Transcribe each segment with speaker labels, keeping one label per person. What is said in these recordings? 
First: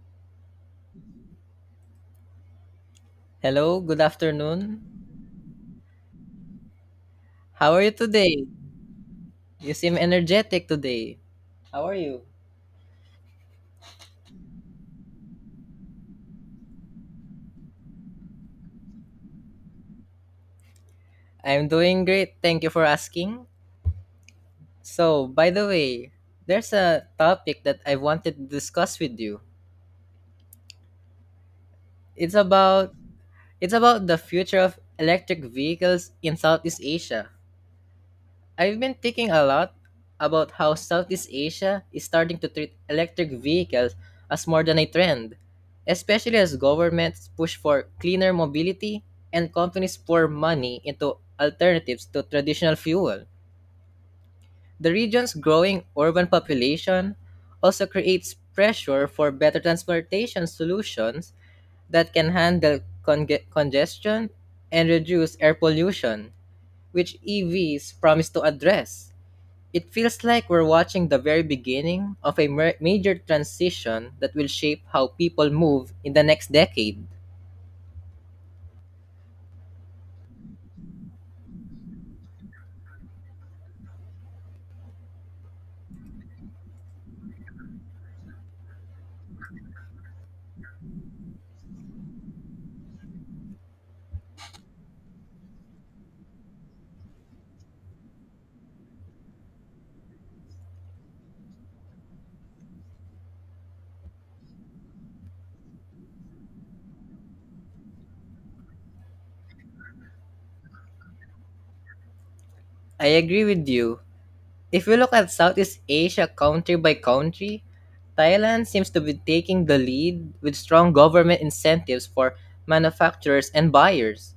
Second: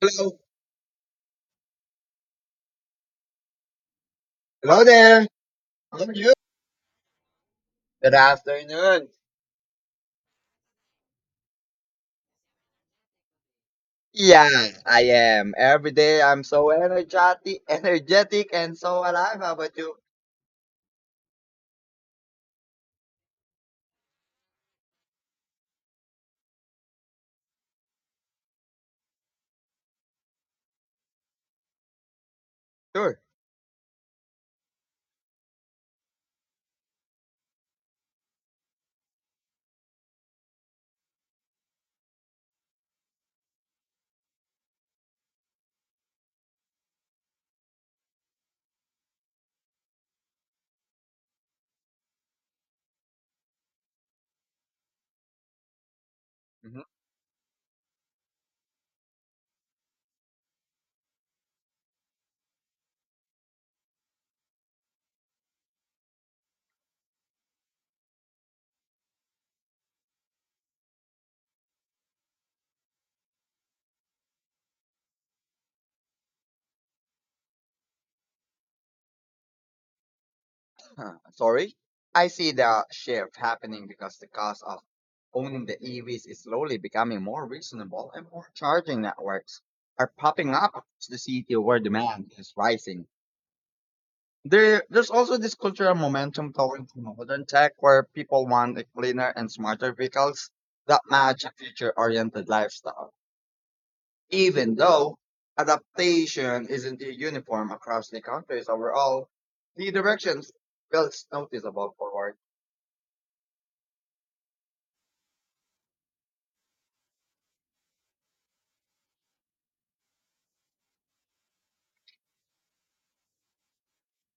Speaker 1: Hello.
Speaker 2: Hello, good
Speaker 1: Hello
Speaker 2: afternoon.
Speaker 1: there. How are you?
Speaker 2: How are you
Speaker 1: Good
Speaker 2: today?
Speaker 1: afternoon.
Speaker 2: You seem energetic today. How are you?
Speaker 1: Yeah, I am. Every day I'm so energetic and so alive. How about you?
Speaker 2: I'm doing great. Thank you for asking. So, by the way, there's a topic that I wanted to discuss with you. It's about
Speaker 1: Sure.
Speaker 2: it's about the future of electric vehicles in Southeast Asia. I've been thinking a lot about how Southeast Asia is starting to treat electric vehicles as more than a trend, especially as governments push for cleaner mobility and companies pour money into alternatives to traditional fuel. The region's growing urban
Speaker 1: Mhm.
Speaker 2: population also creates pressure for better transportation solutions that can handle congestion and reduce air pollution, which EVs promise to address. It feels like we're watching the very beginning of a major transition that will shape how people move in the next decade.
Speaker 1: Huh, sorry. I see the shift happening because the cost of owning the EVs is slowly becoming more reasonable and more charging networks are popping up to the city where demand is rising. There's also this cultural momentum toward modern tech where people want a cleaner and smarter vehicles that match a future-oriented lifestyle. Even though adaptation isn't uniform across the countries overall, the direction feels noticeable forward.
Speaker 2: I agree with you. If we look at Southeast Asia country by country, Thailand seems to be taking the lead with strong government incentives for manufacturers and buyers.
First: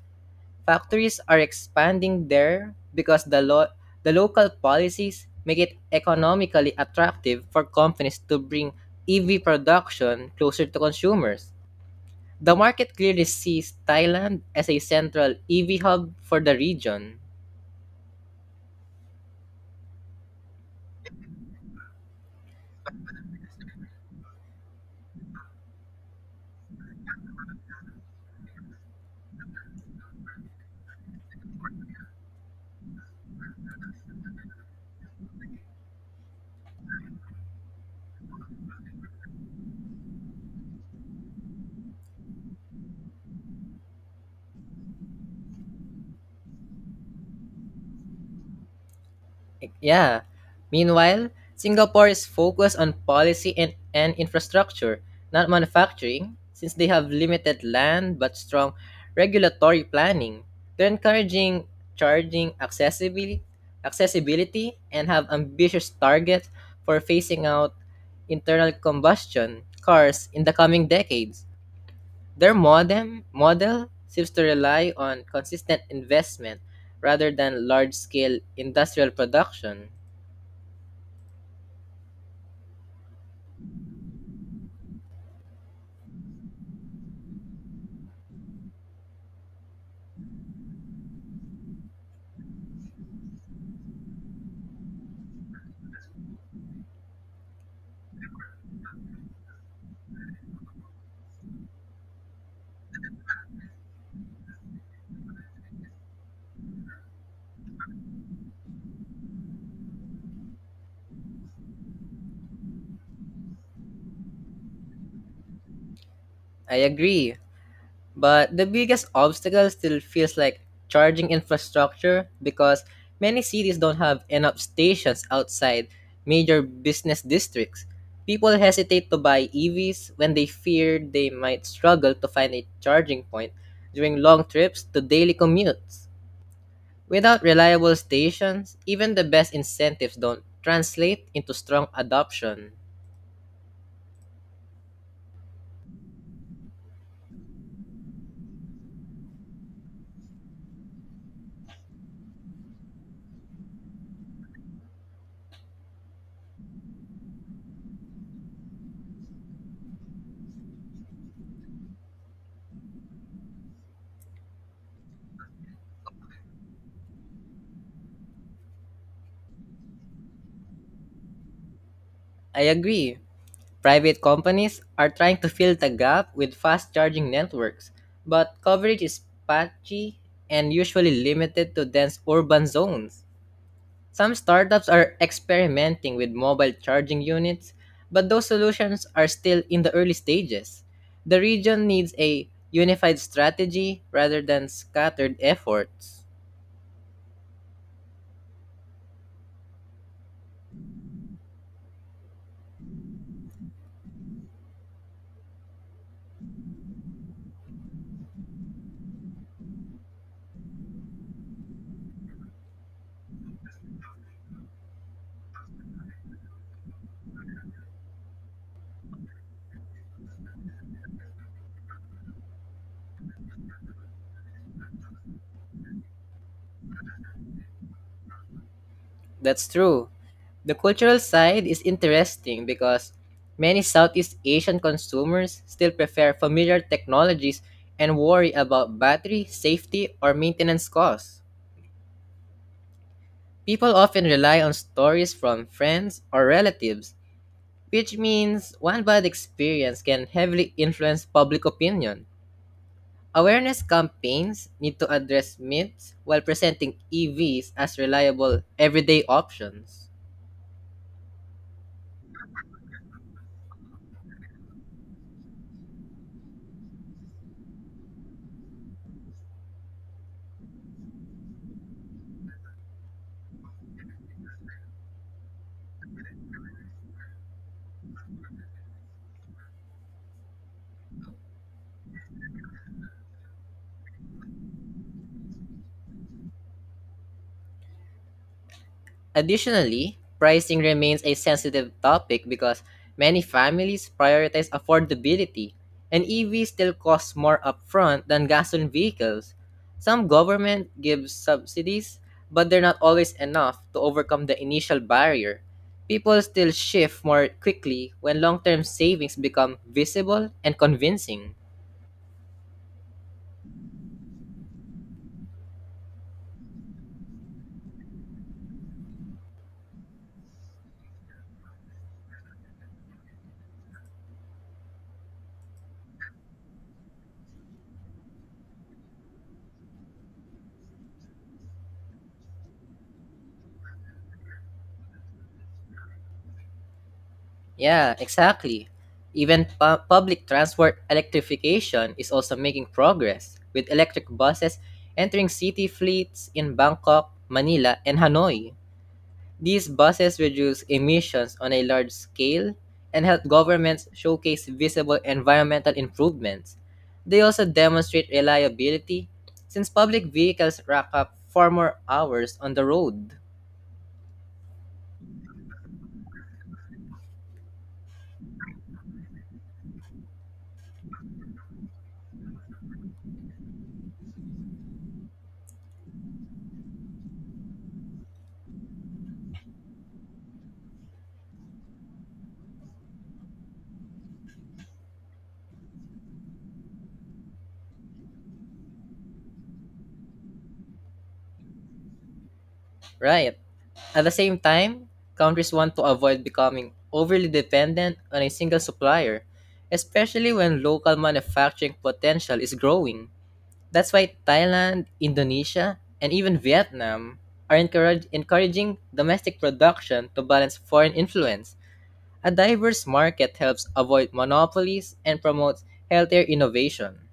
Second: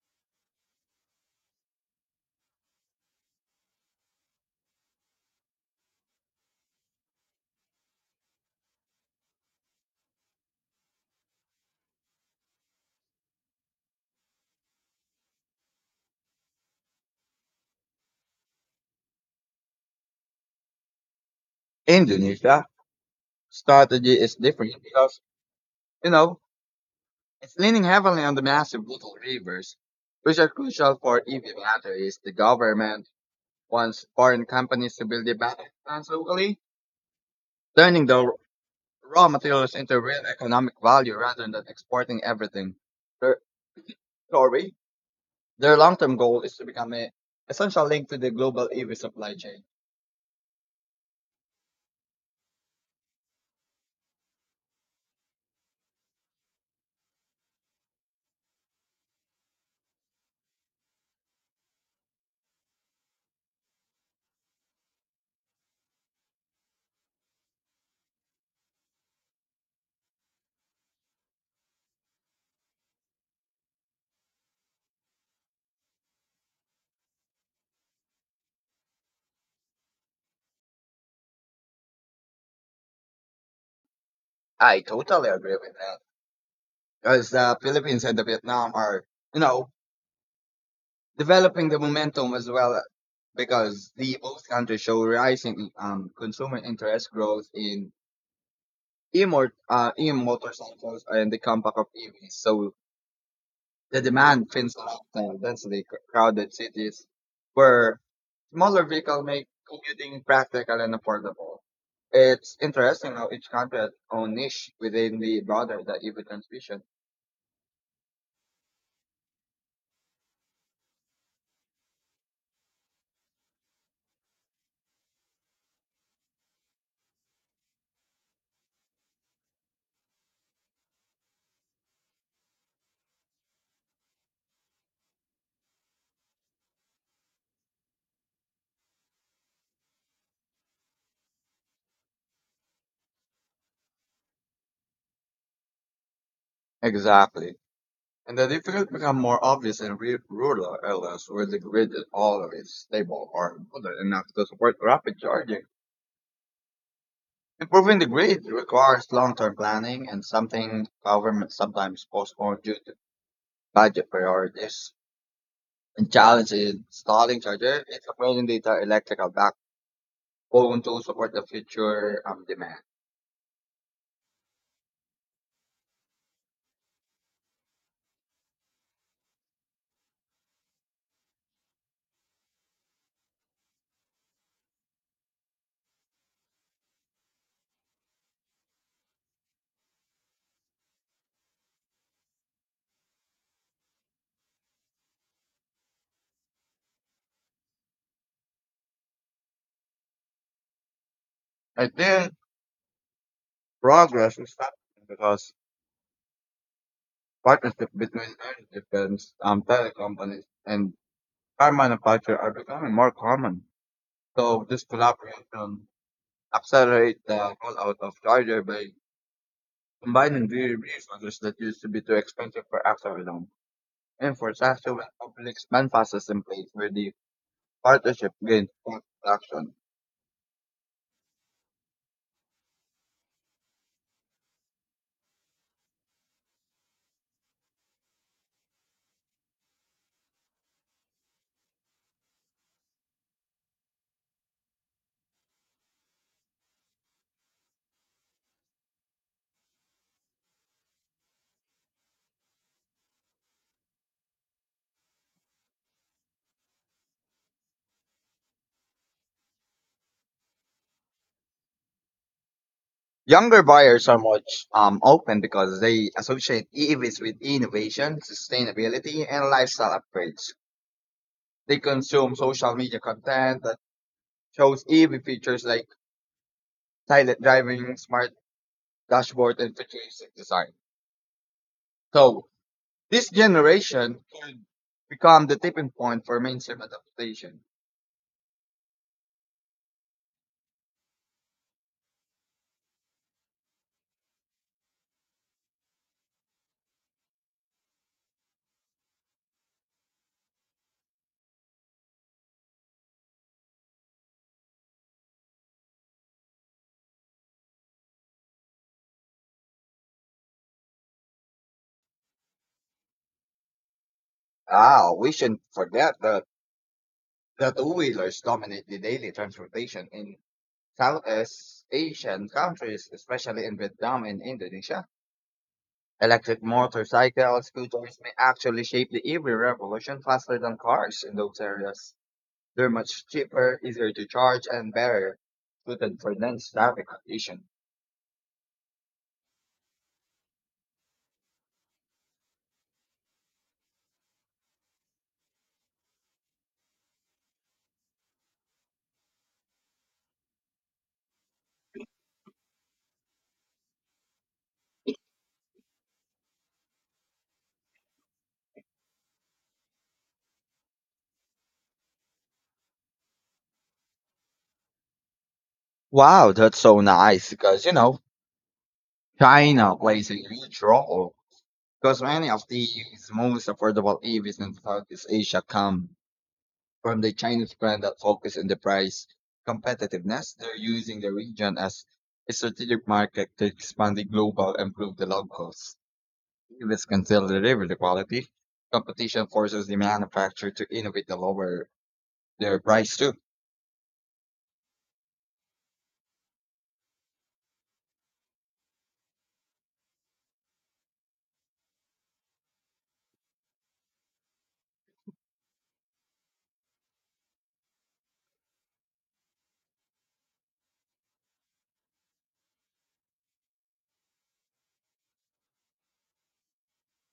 Speaker 2: Factories are expanding there because the local policies make it economically attractive for companies to bring EV production closer to consumers. The market clearly sees Thailand as a central EV hub for the region.
Speaker 1: Indonesia strategy is different because, you know, it's leaning heavily on the massive little rivers, which are crucial for EV batteries. The government wants foreign companies to build the battery plants locally turning the raw materials into real economic value rather than exporting everything. Their, sorry, their long-term goal is to become an essential link to the global EV supply chain.
Speaker 2: Yeah. Meanwhile, Singapore is focused on policy and infrastructure, not manufacturing, since they have limited land but strong regulatory planning. They're encouraging charging accessibility, accessibility and have ambitious targets for phasing out internal combustion cars in the coming decades. Their modem model seems to rely on consistent investment rather than large-scale industrial production.
Speaker 1: I totally agree with that because the Philippines and the Vietnam are, you know, developing the momentum as well because the both countries show rising consumer interest growth in e-motorcycles and the compact of EVs. So the demand fins off densely crowded cities where smaller vehicles make commuting practical and affordable. It's interesting how each country has its own niche within the broader the EV
Speaker 2: I
Speaker 1: transmission.
Speaker 2: agree, but the biggest obstacle still feels like charging infrastructure because many cities don't have enough stations outside major business districts. People hesitate to buy EVs when they fear they might struggle to find a charging point during long trips to daily commutes. Without reliable stations, even the best incentives don't translate into strong adoption.
Speaker 1: Exactly. And the difficulties become more obvious in rural areas where the grid is always stable or good enough to support rapid charging. Improving the grid requires long-term planning and something government sometimes postpone due to budget priorities. The challenge is starting charger is upgrading data electrical backbone to support the future
Speaker 2: I
Speaker 1: demand.
Speaker 2: agree. Private companies are trying to fill the gap with fast charging networks, but coverage is patchy and usually limited to dense urban zones. Some startups are experimenting with mobile charging units, but those solutions are still in the early stages. The region needs a unified strategy rather than scattered efforts.
Speaker 1: I think progress is happening because partnership between energy defense, tele companies, and car manufacturers are becoming more common. So this collaboration accelerates the rollout of charger by combining the resources that used to be too expensive for Axar alone. And for Saskatchewan, public expand process in place where the partnership gains
Speaker 2: That's
Speaker 1: traction.
Speaker 2: true. The cultural side is interesting because many Southeast Asian consumers still prefer familiar technologies and worry about battery safety or maintenance costs. People often rely on stories from friends or relatives, which means one bad experience can heavily influence public opinion. Awareness campaigns need to address myths while presenting EVs as reliable everyday options.
Speaker 1: Younger buyers are much open because they associate EVs with innovation, sustainability, and lifestyle upgrades. They consume social media content that shows EV features like silent driving, smart dashboard, and futuristic design. So this generation can become the tipping point for mainstream adaptation.
Speaker 2: Additionally, pricing remains a sensitive topic because many families prioritize affordability, and EVs still cost more upfront than gasoline vehicles. Some government gives subsidies, but they're not always enough to overcome the initial barrier. People still shift more quickly when long term savings become visible and convincing.
Speaker 1: Ah, we shouldn't forget that the two-wheelers dominate the daily transportation in Southeast Asian countries, especially in Vietnam and Indonesia. Electric motorcycles, scooters may actually shape the EV revolution faster than cars in those areas. They're much cheaper, easier to charge, and better suited for dense traffic conditions.
Speaker 2: Yeah, exactly. Even public transport electrification is also making progress, with electric buses entering city fleets in Bangkok, Manila, and Hanoi. These buses reduce emissions on a large scale and help governments showcase visible environmental improvements. They also demonstrate reliability since public vehicles rack up far more hours on the road.
Speaker 1: Wow, that's so nice because, you know, China plays a huge role because many of the most affordable EVs in Southeast Asia come from the Chinese brand that focus on the price competitiveness. They're using the region as a strategic market to expand the global and improve the locals. If can still deliver the quality, competition forces the manufacturer to innovate to lower their price too.
Speaker 2: Right. At the same time, countries want to avoid becoming overly dependent on a single supplier, especially when local manufacturing potential is growing. That's why Thailand, Indonesia, and even Vietnam are encouraging domestic production to balance foreign influence. A diverse market helps avoid monopolies and promotes healthier innovation.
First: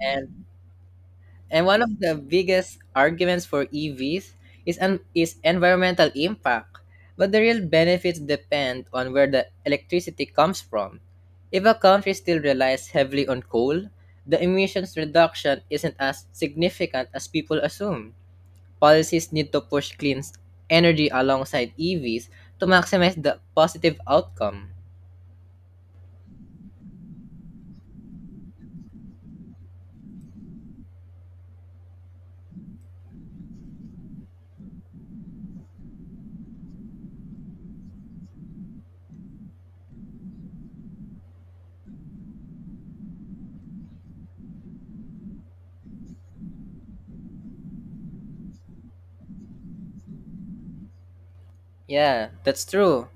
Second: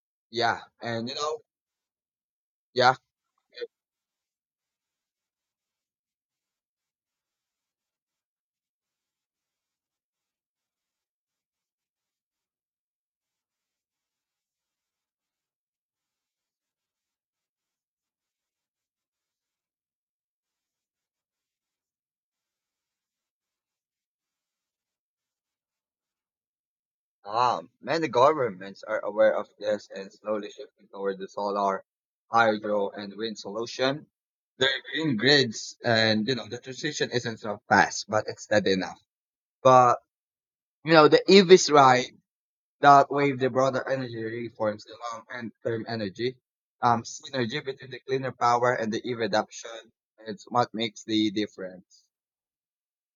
Speaker 2: And
Speaker 1: Yeah, and you know,
Speaker 2: And one of the biggest
Speaker 1: yeah,
Speaker 2: arguments for EVs is environmental impact, but the real benefits depend on where the electricity comes from. If a country still relies heavily on coal, the emissions reduction isn't as significant as people assume. Policies need to push clean energy alongside EVs to maximize the positive outcome.
Speaker 1: many governments are aware of this and slowly shifting toward the solar, hydro, and wind solution. They're green grids, and you know, the transition isn't so fast, but it's steady enough. But you know, the EVs ride that wave the broader energy reforms the long and term energy synergy between the cleaner power and the e-reduction. It's what makes the difference.
Speaker 2: Yeah, that's true.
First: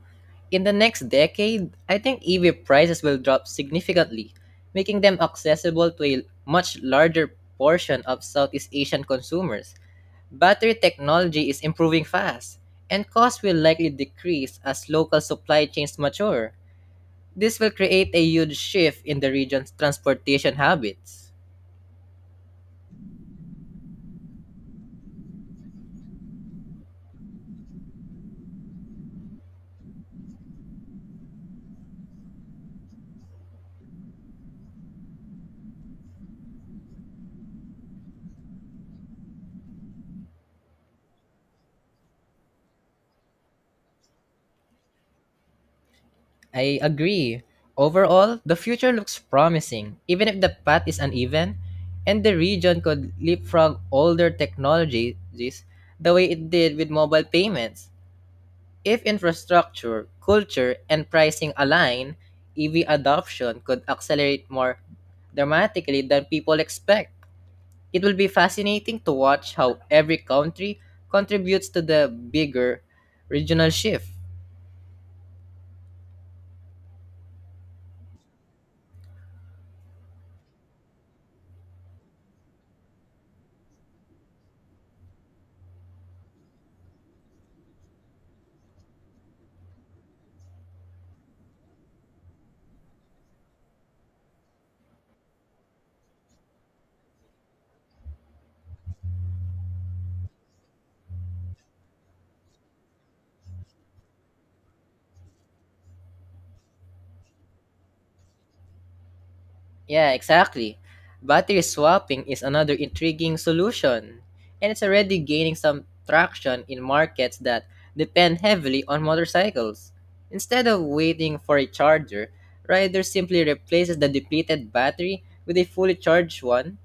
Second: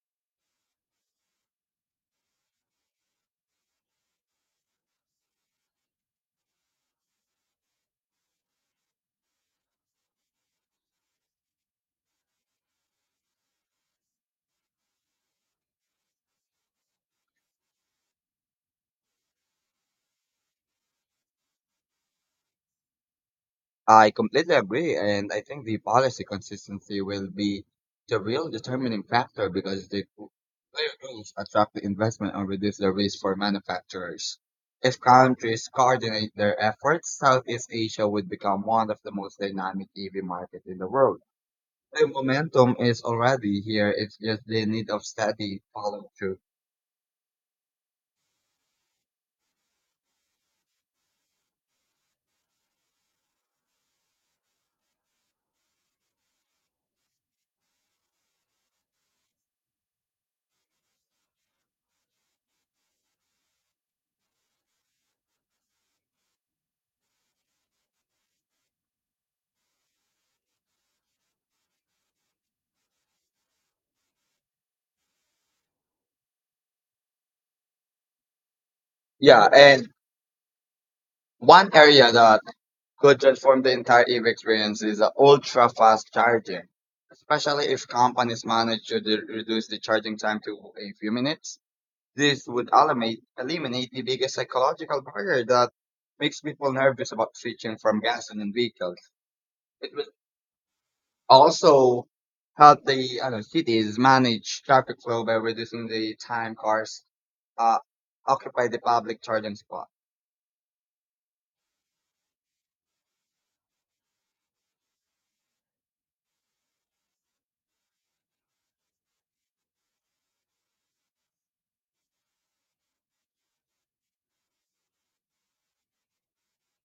Speaker 2: In the next decade, I think EV prices will drop significantly, making them accessible to a much larger portion of Southeast Asian consumers. Battery technology is improving fast, and costs will likely decrease as local supply chains mature. This will create a huge shift in the region's transportation habits.
Speaker 1: I completely agree, and I think the policy consistency will be the real determining factor because the clear rules attract the investment and reduce the risk for manufacturers. If countries coordinate their efforts, Southeast Asia would become one of the most dynamic EV markets in the world. The momentum is already here. It's just the need of steady follow through.
Speaker 2: I agree. Overall, the future looks promising, even if the path is uneven, and the region could leapfrog older technologies the way it did with mobile payments. If infrastructure, culture, and pricing align, EV adoption could accelerate more dramatically than people expect. It will be fascinating to watch how every country contributes to the bigger regional shift.
Speaker 1: Yeah, and one area that could transform the entire EV experience is the ultra fast charging, especially if companies manage to reduce the charging time to a few minutes. This would eliminate the biggest psychological barrier that makes people nervous about switching from gasoline vehicles. It would also help the I don't know, cities manage traffic flow by reducing the time cars uh, occupy the public charging spot.
Speaker 2: Yeah, exactly. Battery swapping is another intriguing solution, and it's already gaining some traction in markets that depend heavily on motorcycles. Instead of waiting for a charger, riders simply replaces the depleted battery with a fully charged one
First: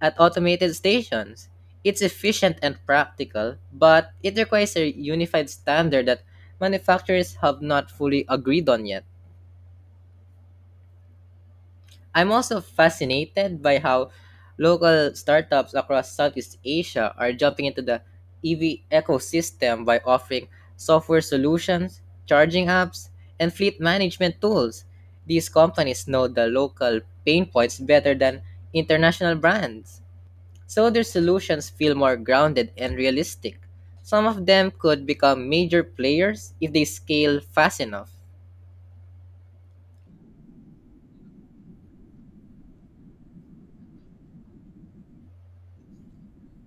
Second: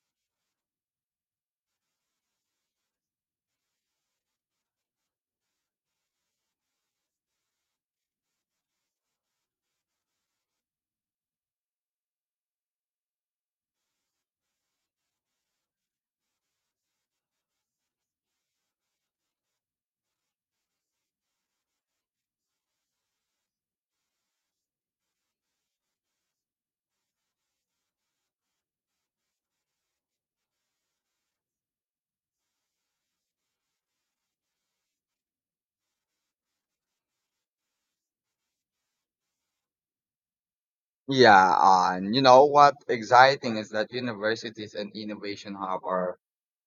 Speaker 2: at automated stations. It's efficient and practical, but it requires a unified standard that manufacturers have not fully agreed on yet. I'm also fascinated by how local startups across Southeast Asia are jumping into the EV ecosystem by offering software solutions, charging apps, and fleet management tools. These companies know the local pain points better than international brands, so their solutions feel more grounded and realistic. Some of them could become major players if they scale fast enough.
Speaker 1: Yeah, and you know what exciting is that universities and innovation hub are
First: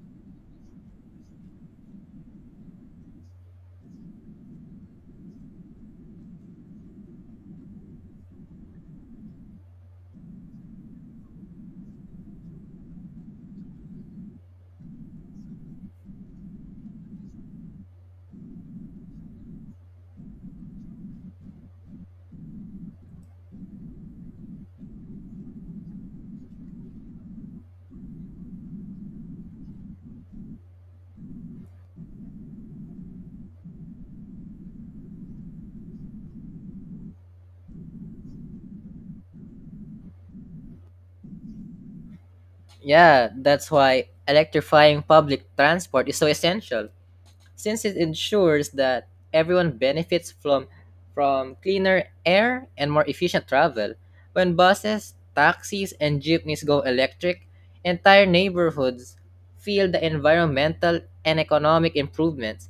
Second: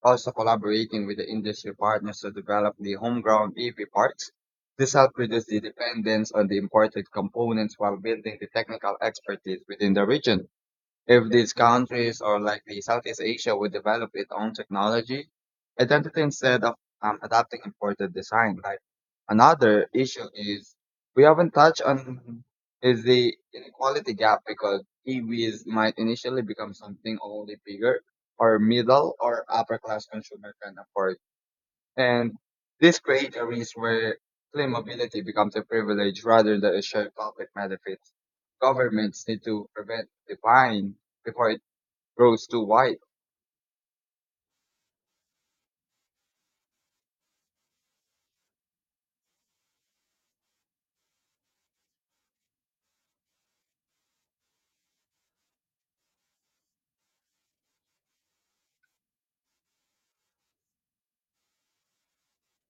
Speaker 1: also collaborating with the industry partners to develop the homegrown EV parts. This helps reduce the dependence on the imported components while building the technical expertise within the region. If these countries or like the Southeast Asia would develop its own technology, identity instead of adapting imported design. Like another issue is we haven't touched on is the inequality gap because EVs might initially become something only bigger or middle or upper class consumer can afford. And these create areas where clean mobility becomes a privilege rather than a shared public benefit. Governments need to prevent the decline before it grows too wide.
Speaker 2: Yeah, that's why electrifying public transport is so essential, since it ensures that everyone benefits from cleaner air and more efficient travel. When buses, taxis, and jeepneys go electric, entire neighborhoods feel the environmental and economic improvements.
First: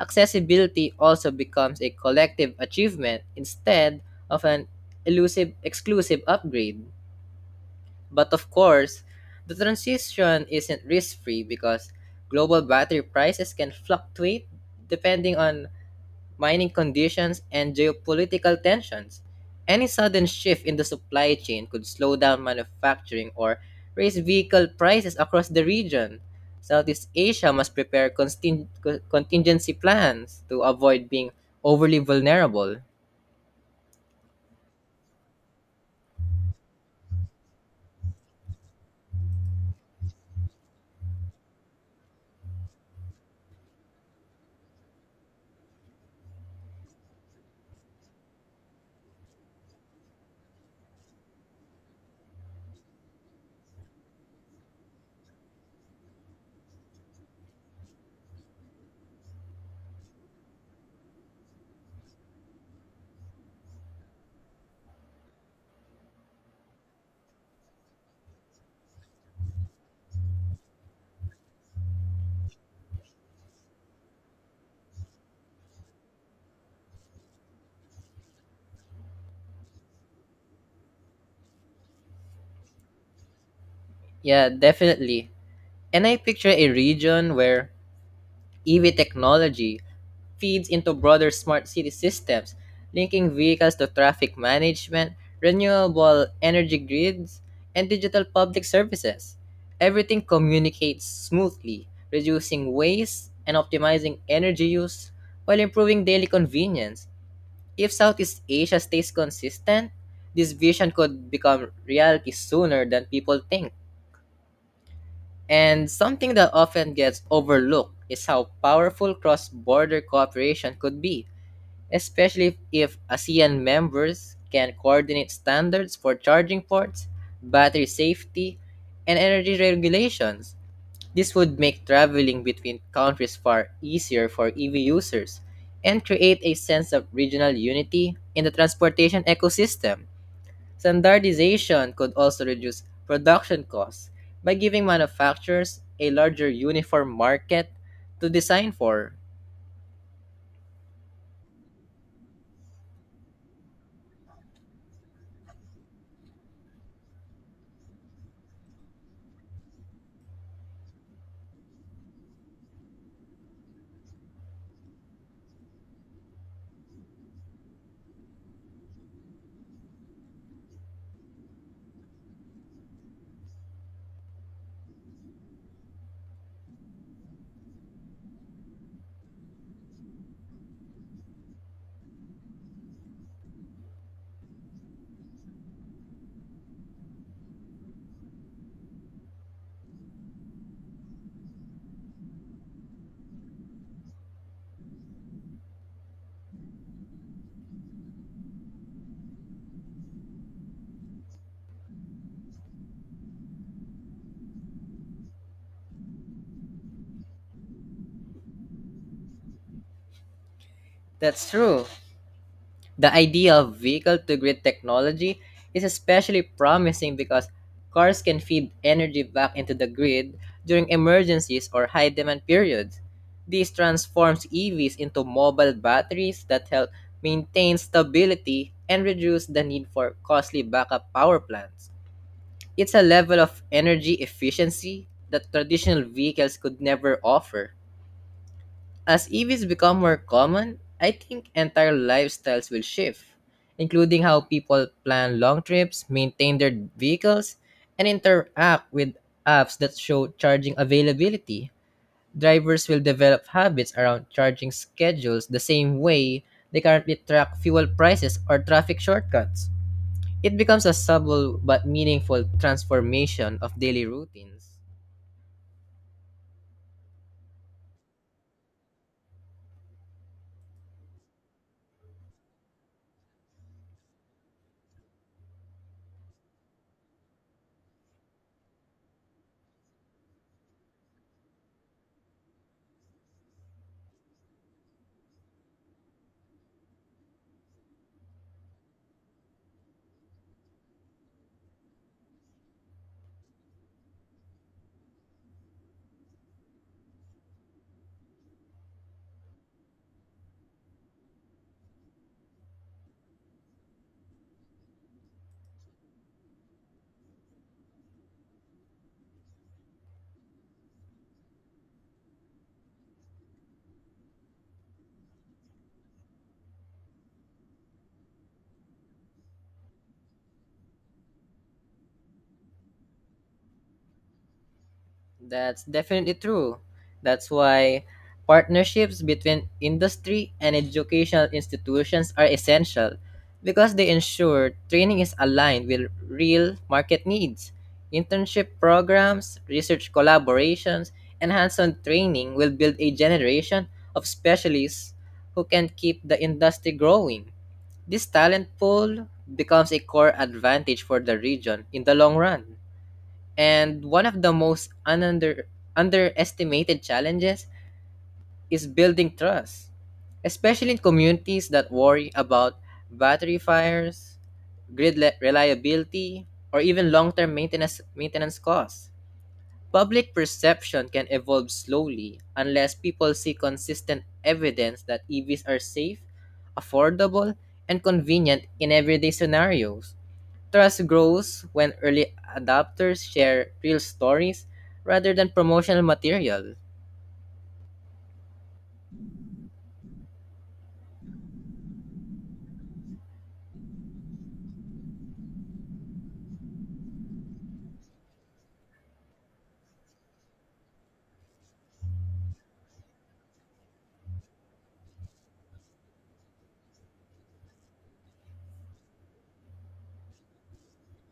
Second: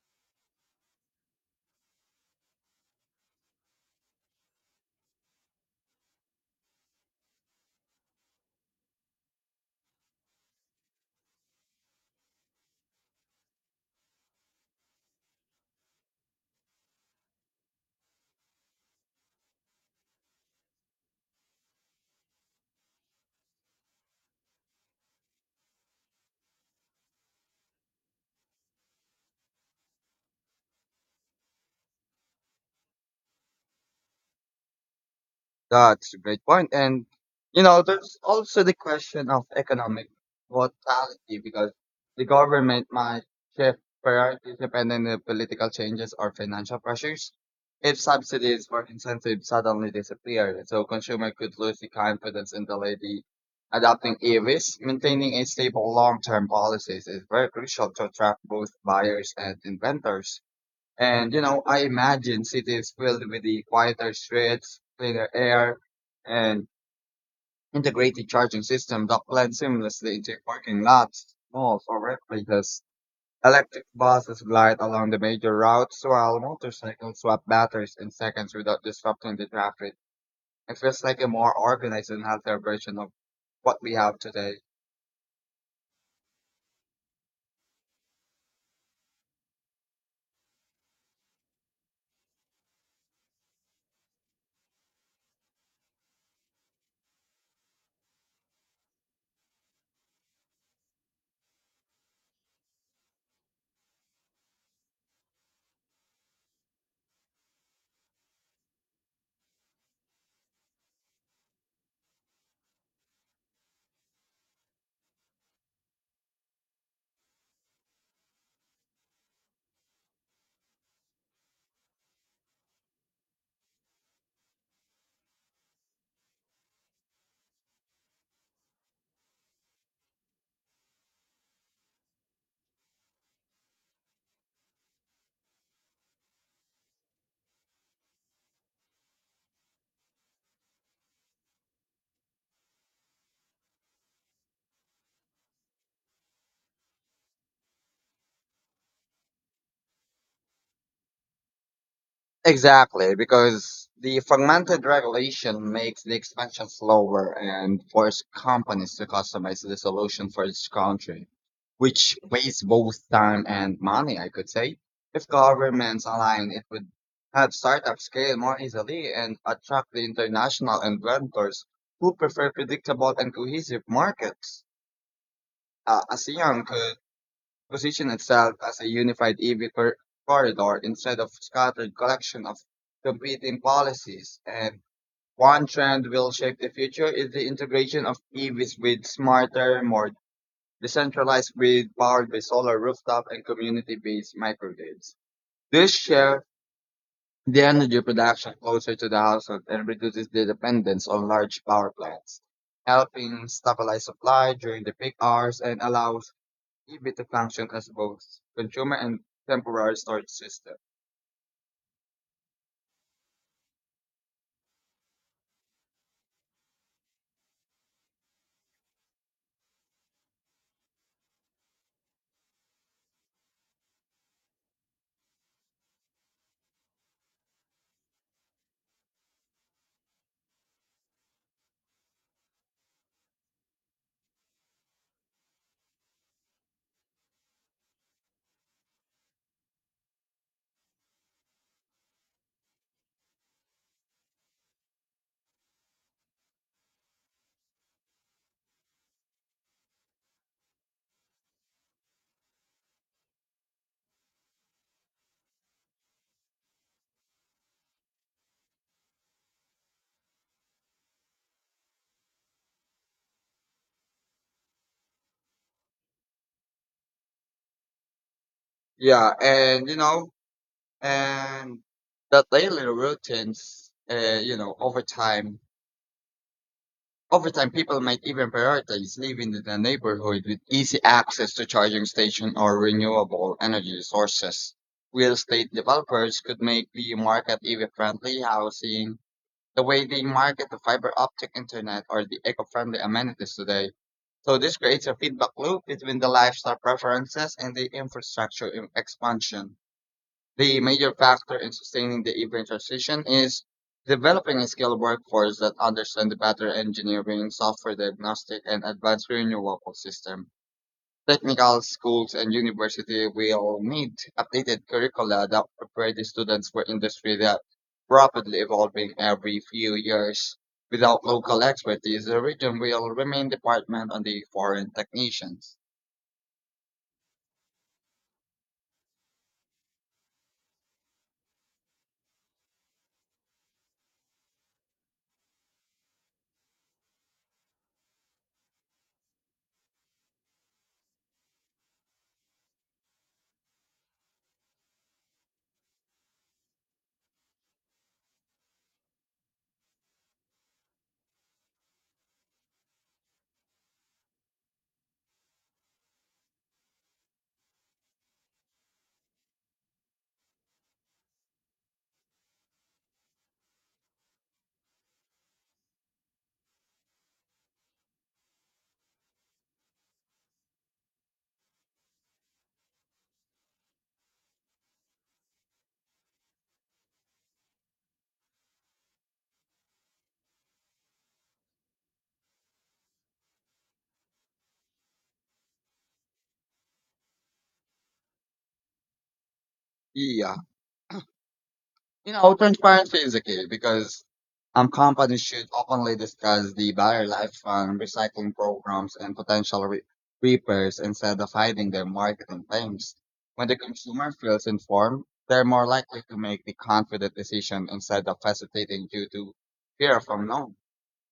Speaker 2: Accessibility also becomes a collective achievement instead of an elusive exclusive upgrade. But of course, the transition isn't risk free because global battery prices can fluctuate depending on mining conditions and geopolitical tensions. Any sudden shift in the supply chain could slow down manufacturing or raise vehicle prices across the region. Southeast Asia must prepare contingency plans to avoid being overly vulnerable.
Speaker 1: That's a great point. And, you know, there's also the question of economic volatility, because the government might shift priorities depending on political changes or financial pressures. If subsidies or incentives suddenly disappear, so consumer could lose the confidence in the lady adopting EVs, maintaining a stable long-term policies is very crucial to attract both buyers and inventors. And you know, I imagine cities filled with the quieter streets, cleaner air, and integrated charging systems that blend seamlessly into parking lots, malls, or workplaces. Electric buses glide along the major routes while motorcycles swap batteries in seconds without disrupting the traffic. It feels like a more organized and healthier version of what we have
Speaker 2: Yeah,
Speaker 1: today.
Speaker 2: definitely. And I picture a region where EV technology feeds into broader smart city systems, linking vehicles to traffic management, renewable energy grids, and digital public services. Everything communicates smoothly, reducing waste and optimizing energy use while improving daily convenience. If Southeast Asia stays consistent, this vision could become reality sooner than people think. And something that often gets overlooked is how powerful cross border cooperation could be, especially if ASEAN members can coordinate standards for charging ports, battery safety, and energy regulations. This would make traveling between countries far easier for EV users and create a sense of regional unity in the transportation ecosystem. Standardization could also reduce production costs by giving manufacturers a larger uniform market to design for.
Speaker 1: Exactly, because the fragmented regulation makes the expansion slower and force companies to customize the solution for each country, which wastes both time and money, I could say. If governments align, it would help startups scale more easily and attract the international inventors who prefer predictable and cohesive markets. ASEAN could position itself as a unified EV corridor instead of scattered collection of competing policies. And one trend will shape the future is the integration of EVs with smarter, more decentralized grid powered by solar rooftop and community-based microgrids. This share the energy production closer to the household and reduces the dependence on large power plants, helping stabilize supply during the peak hours and allows eBiT functioned as both consumer and temporary storage system.
Speaker 2: That's true. The idea of vehicle to grid technology is especially promising because cars can feed energy back into the grid during emergencies or high demand periods. This transforms EVs into mobile batteries that help maintain stability and reduce the need for costly backup power plants. It's a level of energy efficiency that traditional vehicles could never offer. As EVs become more common, I think entire lifestyles will shift, including how people plan long trips, maintain their vehicles, and interact with apps that show charging availability. Drivers will develop habits around charging schedules the same way they currently track fuel prices or traffic shortcuts. It becomes a subtle but meaningful transformation of daily routines.
Speaker 1: Yeah, and you know, and that daily routines, you know, over time, people might even prioritize living in a neighborhood with easy access to charging station or renewable energy sources. Real estate developers could make the market even friendly housing the way they market the fiber optic internet or the eco-friendly amenities today. So this creates a feedback loop between the lifestyle preferences and the expansion. The major factor in sustaining the EV transition is developing a skilled workforce that understands the battery engineering, software diagnostic, and advanced renewable system. Technical schools and university will need updated curricula that prepare the students for industry that rapidly evolving every few years. Without local expertise, the region will remain dependent on the foreign technicians.
Speaker 2: That's definitely true. That's why partnerships between industry and educational institutions are essential because they ensure training is aligned with real market needs. Internship programs, research collaborations, and hands on training will build a generation of specialists who can keep the industry growing. This talent pool becomes a core advantage for the region in the long run. And one of the most underestimated challenges is building trust, especially in communities that worry about battery fires, reliability, or even long-term maintenance costs. Public perception can evolve slowly unless people see consistent evidence that EVs are safe, affordable, and convenient in everyday scenarios. Trust grows when early adopters share real stories rather than promotional material.
Speaker 1: Yeah. You know, transparency is the key because companies should openly discuss the battery lifespan, recycling programs, and potential repairs instead of hiding their marketing claims. When the consumer feels informed, they're more likely to make the confident decision instead of hesitating due to fear of unknown.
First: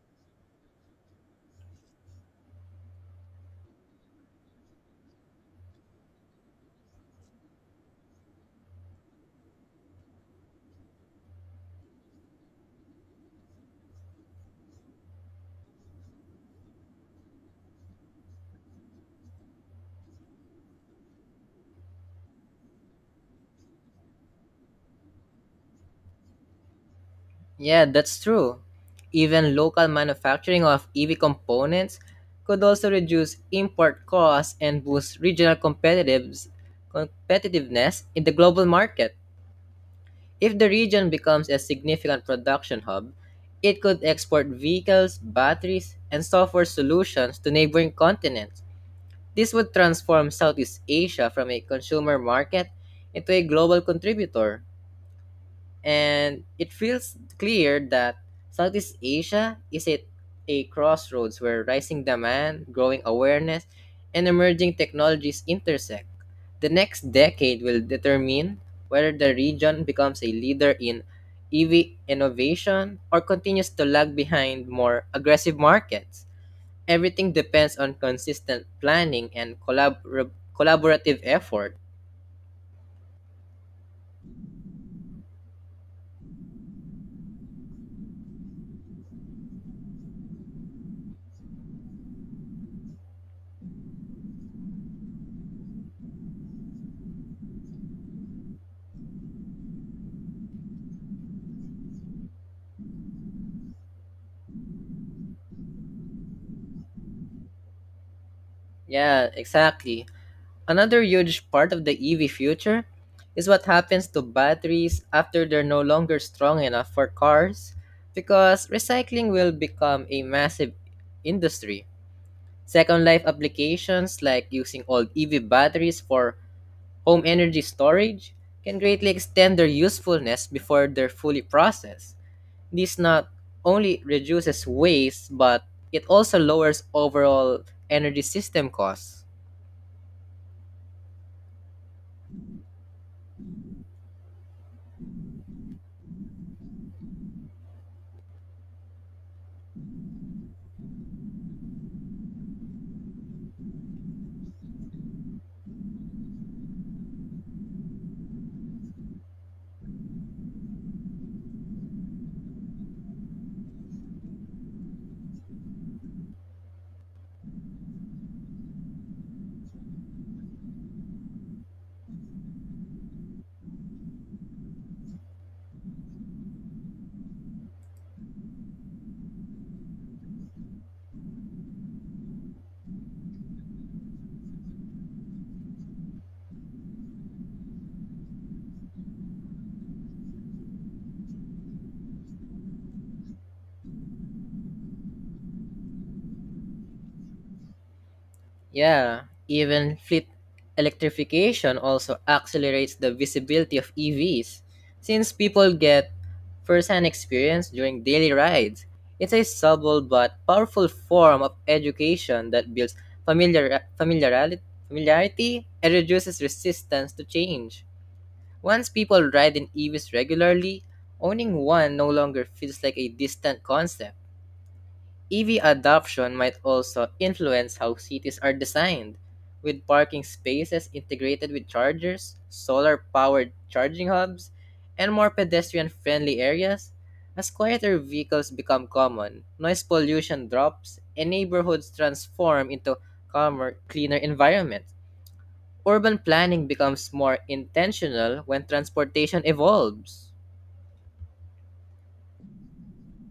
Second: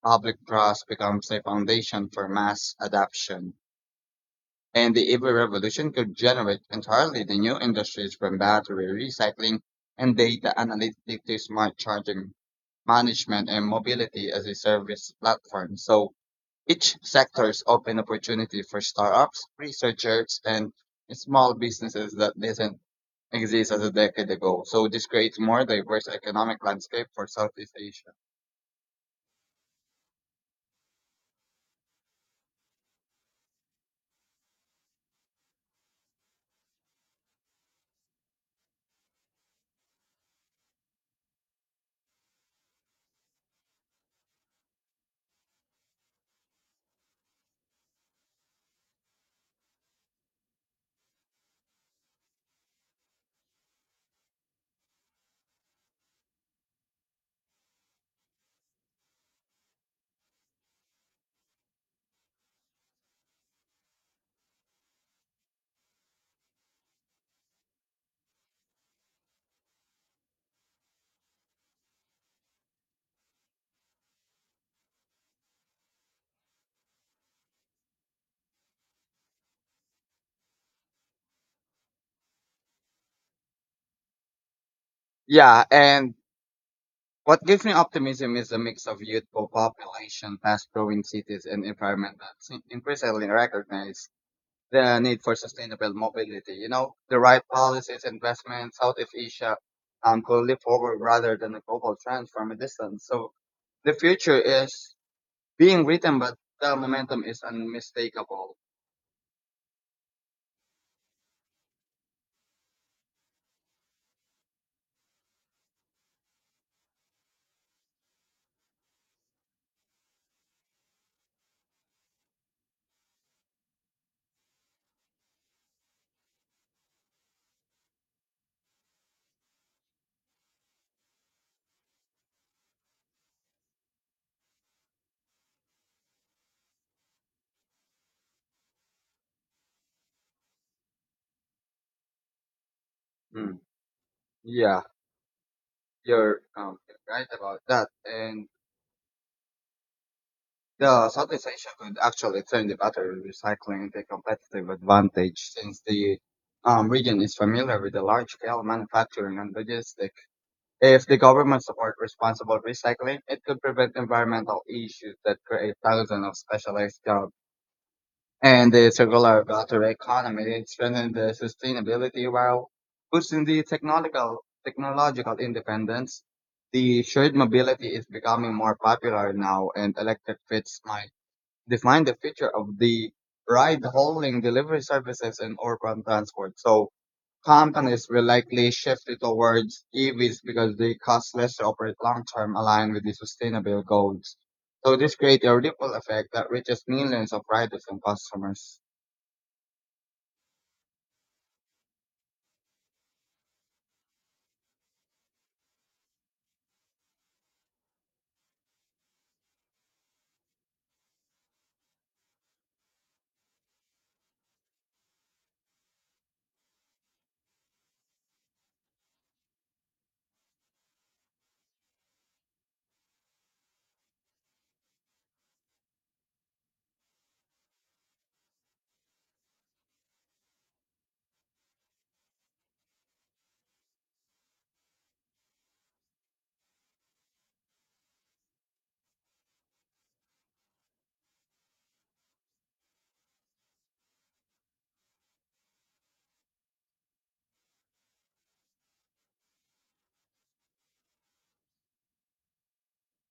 Speaker 1: Public trust becomes a foundation for mass adoption and the EV revolution could generate entirely the new industries from battery recycling and data analytics to smart charging management and mobility as a service platform. So each sector's open opportunity for startups, researchers, and small businesses that didn't exist as a decade ago. So this creates more diverse economic landscape for Southeast
Speaker 2: Yeah,
Speaker 1: Asia.
Speaker 2: that's true. Even local manufacturing of EV components could also reduce import costs and boost regional competitiveness in the global market. If the region becomes a significant production hub, it could export vehicles, batteries, and software solutions to neighboring continents. This would transform Southeast Asia from a consumer market into a global contributor. And it feels clear that Southeast Asia is at a crossroads where rising demand, growing awareness, and emerging technologies intersect. The next decade will determine whether the region becomes a leader in EV innovation or continues to lag behind more aggressive markets. Everything depends on consistent planning and collaborative effort.
Speaker 1: Yeah, and what gives me optimism is a mix of youthful population, fast-growing cities, and environment that increasingly recognize the need for sustainable mobility. You know, the right policies, investments, Southeast Asia could leap forward rather than a global trend from a distance. So the future is being written, but the momentum is unmistakable.
Speaker 2: Yeah, exactly. Another huge part of the EV future is what happens to batteries after they're no longer strong enough for cars because recycling will become a massive industry. Second life applications like using old EV batteries for home energy storage can greatly extend their usefulness before they're fully processed. This not only reduces waste, but it also lowers overall energy system costs.
Speaker 1: Hmm. Yeah, you're right about that. And the Southeast Asia could actually turn the battery recycling into a competitive advantage since the region is familiar with the large-scale manufacturing and logistics. If the government support responsible recycling, it could prevent environmental issues that create thousands of specialized jobs. And the circular battery economy strengthens the sustainability while boosting the technological independence. The shared mobility is becoming more popular now, and electric fits my define the future of the ride hauling delivery services in urban transport. So companies will likely shift it towards EVs because they cost less to operate long term aligned with the sustainable goals. So this creates a ripple effect that reaches millions of riders and customers.
Speaker 2: Yeah, even fleet electrification also accelerates the visibility of EVs since people get first-hand experience during daily rides. It's a subtle but powerful form of education that builds familiarity, and reduces resistance to change. Once people ride in EVs regularly, owning one no longer feels like a distant concept. EV adoption might also influence how cities are designed, with parking spaces integrated with chargers, solar powered charging hubs, and more pedestrian friendly areas. As quieter vehicles become common, noise pollution drops and neighborhoods transform into calmer, cleaner environments. Urban planning becomes more intentional when transportation evolves.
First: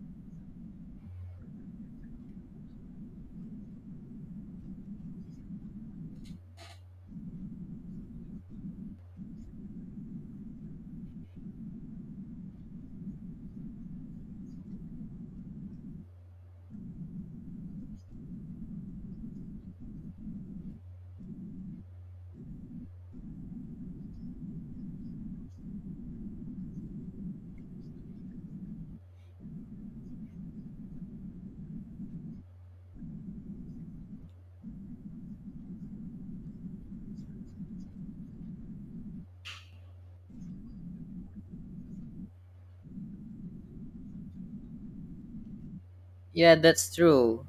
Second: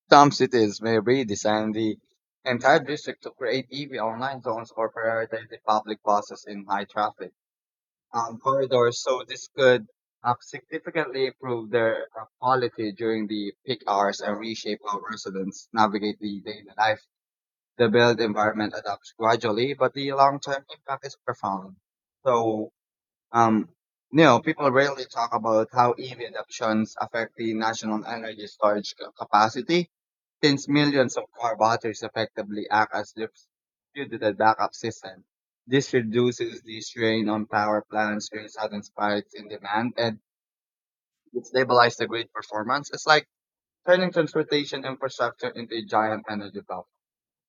Speaker 1: Some cities may redesign the entire district to create EV online zones or prioritize the public buses in high traffic corridors, so this could significantly improve their quality during the peak hours and reshape how residents navigate the daily life. The built environment adapts gradually, but the long-term impact is profound. So, um, you know, people rarely talk about how EV adoptions affect the national energy storage capacity since millions of car batteries effectively act as distributed backup system, this reduces the strain on power plants during sudden spikes in demand and it stabilizes the grid performance. It's like turning transportation infrastructure into a giant
Speaker 2: Yeah,
Speaker 1: energy belt.
Speaker 2: that's true.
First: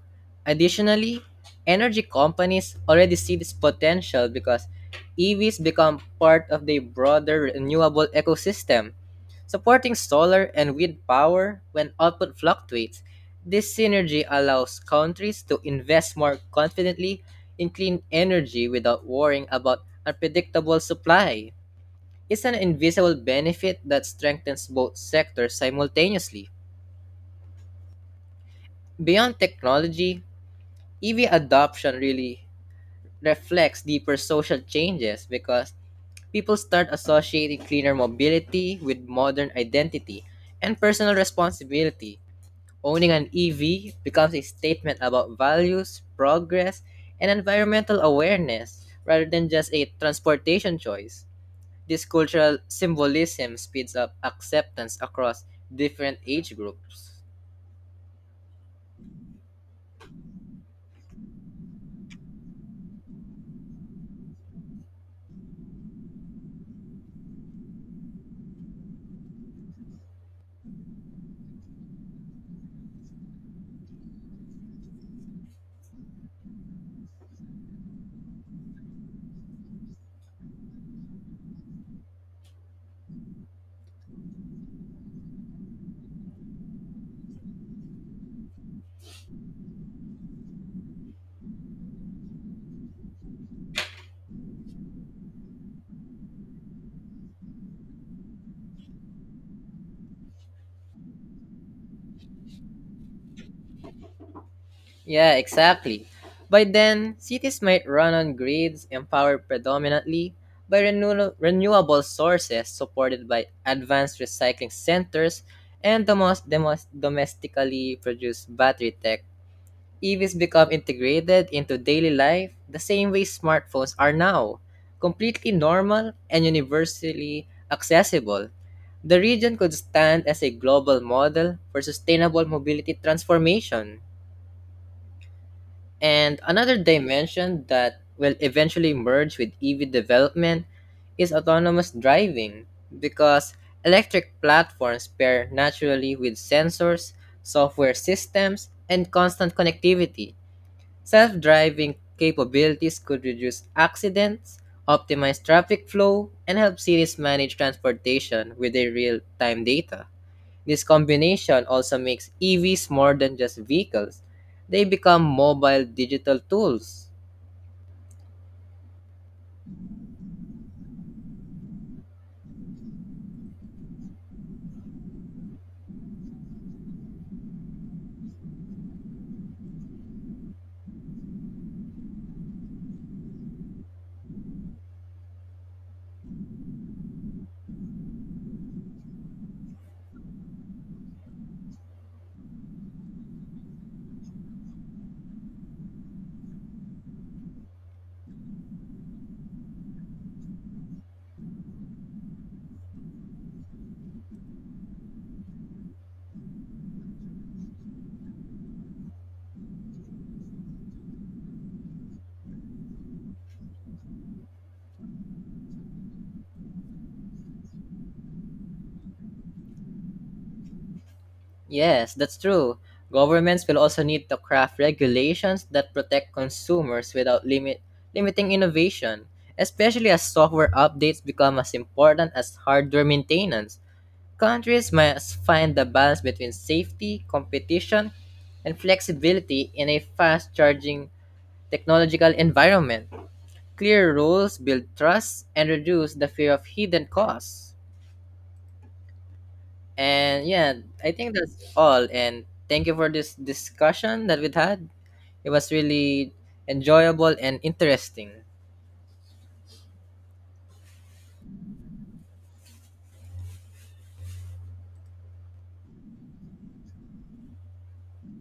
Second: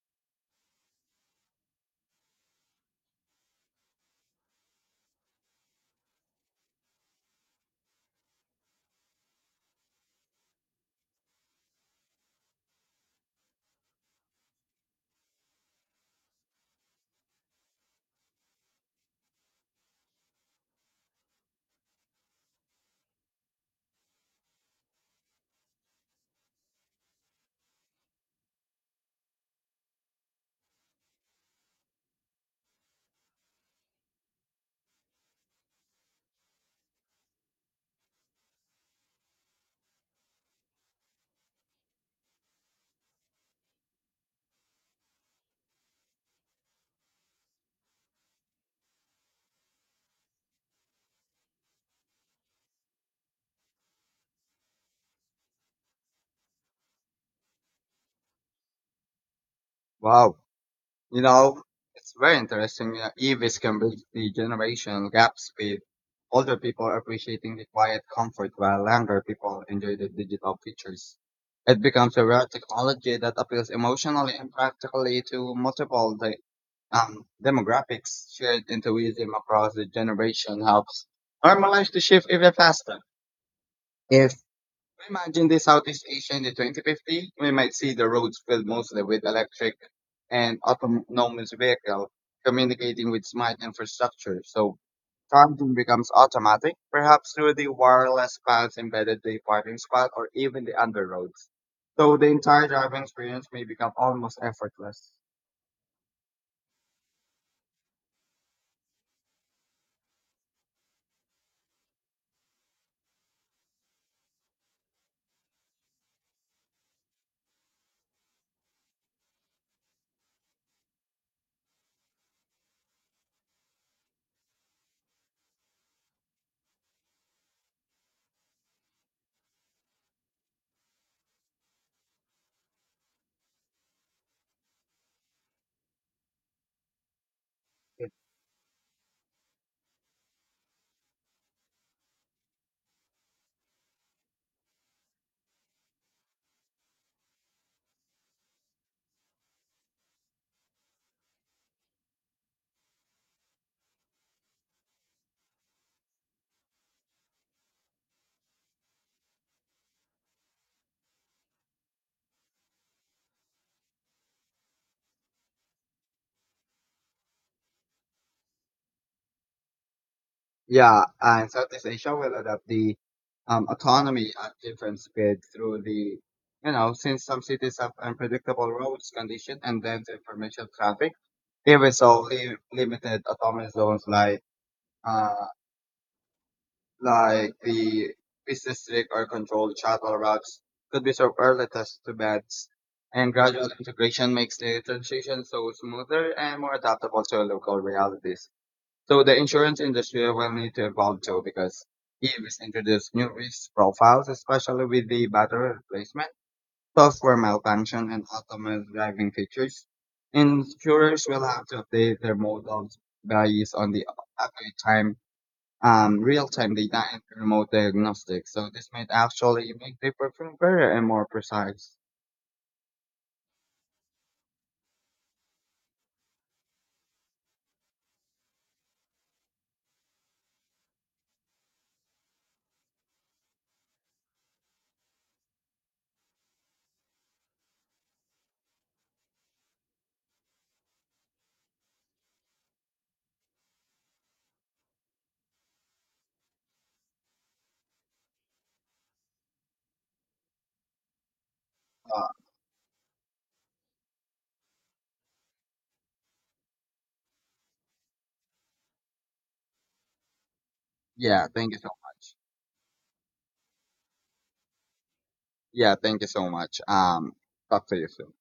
Speaker 2: Additionally, energy companies already see this potential because EVs become part of the broader renewable ecosystem. Supporting solar and wind power when output fluctuates, this synergy allows countries to invest more confidently in clean energy without worrying about unpredictable supply. Is an invisible benefit that strengthens both sectors simultaneously. Beyond technology, EV adoption really reflects deeper social changes because people start associating cleaner mobility with modern identity and personal responsibility. Owning an EV becomes a statement about values, progress, and environmental awareness rather than just a transportation choice. This cultural symbolism speeds up acceptance across different age groups.
Speaker 1: Wow. You know, it's very interesting. You know, EVs can bridge the generational gaps with older people appreciating the quiet comfort while younger people enjoy the digital features. It becomes a rare technology that appeals emotionally and practically to multiple demographics. Shared enthusiasm across the generation helps normalize the shift even faster. If imagine the Southeast Asia in the 2050. We might see the roads filled mostly with electric and autonomous vehicles communicating with smart infrastructure. So charging becomes automatic, perhaps through the wireless paths embedded the parking spot or even the underroads. So the entire driving experience may become almost effortless.
Speaker 2: Yeah, exactly. By then, cities might run on grids empowered predominantly by renewable sources supported by advanced recycling centers and the most domestically produced battery tech. EVs become integrated into daily life the same way smartphones are now, completely normal and universally accessible. The region could stand as a global model for sustainable mobility transformation. And another dimension that will eventually merge with EV development is autonomous driving because electric platforms pair naturally with sensors, software systems, and constant connectivity. Self-driving capabilities could reduce accidents, optimize traffic flow, and help cities manage transportation with their real-time data. This combination also makes EVs more than just vehicles. They become mobile digital tools.
Speaker 1: Yeah, and Southeast Asia will adopt the autonomy at different speed through the, you know, since some cities have unpredictable roads condition and dense information traffic, even so, limited autonomous zones like uh, like the business district or controlled shuttle routes could be superlative to beds. And gradual integration makes the transition so smoother and more adaptable to local realities. So the insurance industry will need to evolve too because EVs introduce new risk profiles, especially with the battery replacement, software malfunction, and autonomous driving features. Insurers will have to update their models based on the accurate time, real-time data and remote diagnostics. So this might actually make the perform better and more precise.
Speaker 2: Yes, that's true. Governments will also need to craft regulations that protect consumers without limiting innovation, especially as software updates become as important as hardware maintenance. Countries must find the balance between safety, competition, and flexibility in a fast charging technological environment. Clear rules build trust and reduce the fear of hidden costs. And yeah, I think that's all.
Speaker 1: Uh,
Speaker 2: And thank you for this discussion that we had. It was really enjoyable and interesting.
Speaker 1: yeah, thank you so much. Yeah, thank you so much. Talk to you soon.